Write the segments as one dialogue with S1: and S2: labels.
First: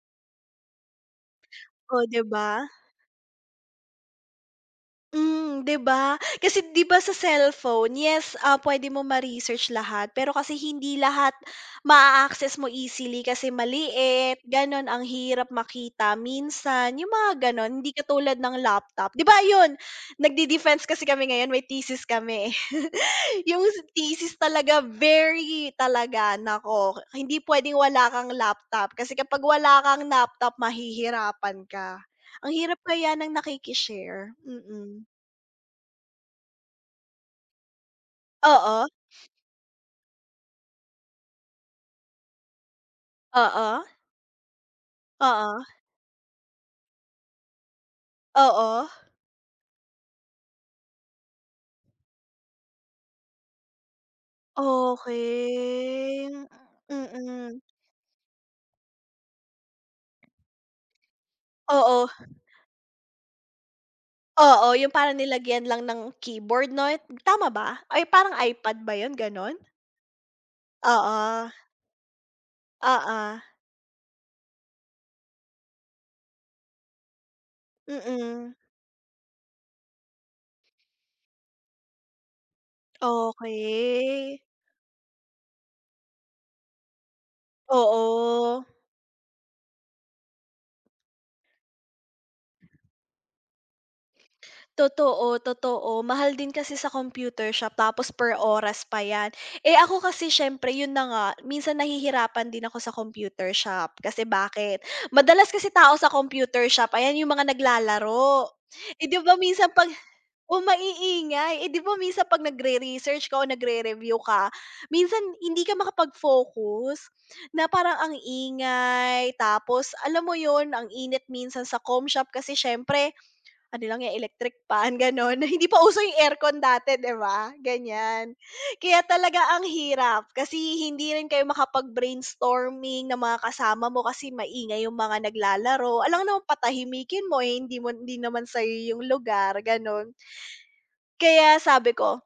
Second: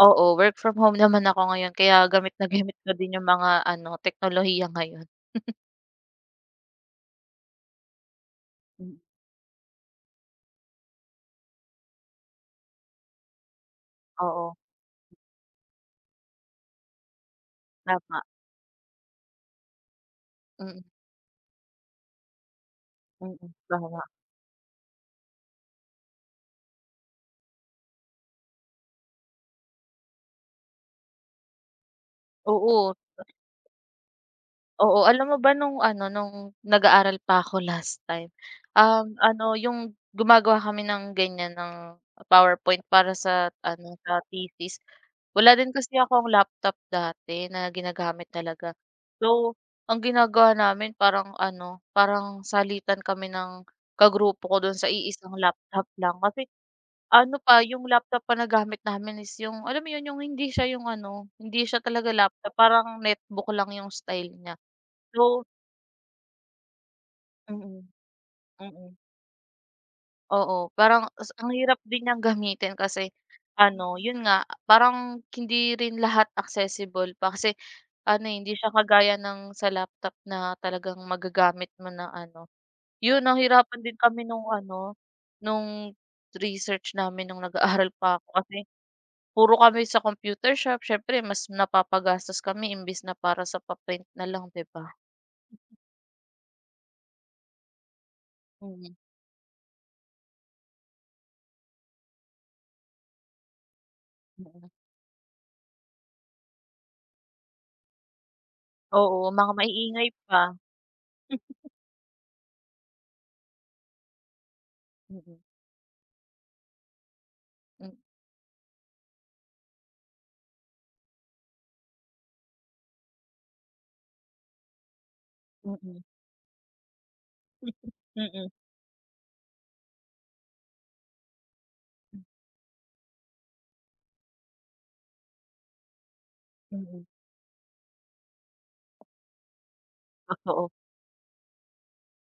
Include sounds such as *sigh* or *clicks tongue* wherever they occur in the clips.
S1: Oo work from home naman ako ngayon,
S2: Oh,
S1: kaya
S2: di
S1: gamit na
S2: ba?
S1: gamit ko din yung mga ano, teknolohiya ngayon. *chuckles*
S2: Hmm, 'di ba, kasi 'di ba sa cellphone yes, ah, puwede
S1: M.
S2: mo ma-research lahat, pero kasi hindi lahat ma-access mo easily, kasi maliit,
S1: Oo.
S2: ganon ang hirap makita minsan, yung mga ganon hindi
S1: Tama.
S2: katulad ng laptop, 'di ba yun nag de-defense
S1: Mm.
S2: kasi kami ngayon may thesis kami, eh,
S1: Mm,
S2: *chuckles* yung
S1: tama.
S2: thesis talaga very talaga naku, hindi puwedeng wala kang laptop kasi kapag wala kang laptop mahihirapan ka, ang hirap
S1: Oo.
S2: kaya ng nakiki-share,
S1: Oo,
S2: mm.
S1: alam mo ba nung ano, nung nag-aaral pa ako last time,
S2: Oo.
S1: um, ano yung gumagawa kami ng ganiyan ng, PowerPoint para sa
S2: Oo.
S1: ano, sa thesis, wala
S2: Oo.
S1: din kasi akong laptop dati na ginagamit talaga.
S2: Oo.
S1: So, ang ginagawa namin parang ano parang salitan kami ng ka-grupo ko do'n sa iisang laptop lang
S2: Okey,
S1: kasi ano pa,
S2: mm.
S1: yung laptop pa na gamit namin is yung alam mo yun yung hindi siya yung ano hindi siya
S2: Oo.
S1: talaga laptop parang netbook lang yung style niya,
S2: Oo, yung parang
S1: so
S2: nilagyan lang ng keyboard 'no, t tama ba,
S1: Mm,
S2: ay parang iPad ba
S1: mm.
S2: yun ganun?
S1: Oo parang ta's
S2: Oo.
S1: ang hirap din niyang gamitin kasi
S2: Oo.
S1: ano, 'yon nga a parang hindi rin lahat accessible pa kasi ano, eh,
S2: Mm.
S1: hindi siya kagaya ng sa laptop na talagang magagamit mo na ano
S2: *clicks tongue*
S1: 'yon nahirapan din kami
S2: Okey.
S1: no'ng ano no'ng research namin no'ng nag-aaral pa ako kasi,
S2: Oo.
S1: puro kami sa computer shop, siyempre mas napapagastos kami imbis na para sa pa-print na lang 'di ba?
S2: Totoo, totoo, mahal din kasi sa computer shop tapos per oras
S1: Mhm.
S2: pa yan, eh, ako kasi siyempre yun na nga minsan nahihirapan din ako sa computer shop, kasi
S1: Mm.
S2: bakit, madalas kasi tao sa computer shop, ayan yung mga naglalaro. Eh, 'di
S1: Oo,
S2: ba
S1: mga
S2: minsan pag
S1: maiingay pa.
S2: o maiingay, eh, 'di ba minsan 'pag nag-re-research ka, o nag-re-review ka, minsan
S1: Mm.
S2: hindi ka makapag-focus na
S1: M.
S2: parang ang ingay, tapos alam mo yun ang init minsan sa com shop, kasi siyempre, ano lang yan electric fan ganon, hindi pa uso
S1: Mm.
S2: yung aircon dati 'di ba,
S1: *chuckles*
S2: ganiyan.
S1: Mm.
S2: Kaya talaga ang hirap kasi hindi rin kayo makapag brainstorming, na mga kasama mo kasi maingay yung mga naglalaro, alangan naman
S1: Mm.
S2: patahimikin mo, eh, hindi mo hindi naman sayo yung lugar, ganon.
S1: Totoo.
S2: Kaya sabi ko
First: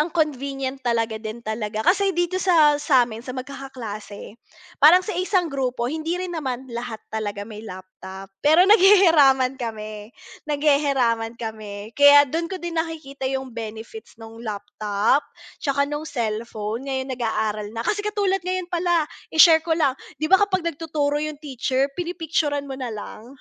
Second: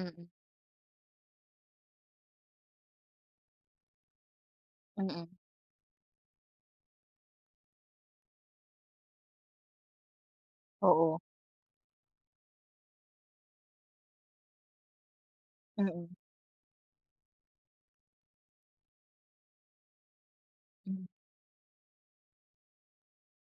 S2: Ang convenient talaga din talaga, kasi dito sa samin sa magkakaklase, parang sa
S1: Mm.
S2: isang grupo hindi rin naman lahat talaga may laptop, pero naghihiraman kami,
S1: Oo.
S2: naghihiraman kami, kaya dun ko din nakikita yung benefits nung laptop, 'tsaka nung
S1: Mm.
S2: cellphone, ngayon nag-aaral na kasi katulad ngayon pala i-share ko lang 'di ba kapag
S1: Mhm.
S2: nagtuturo yung teacher pinipicturan mo na lang.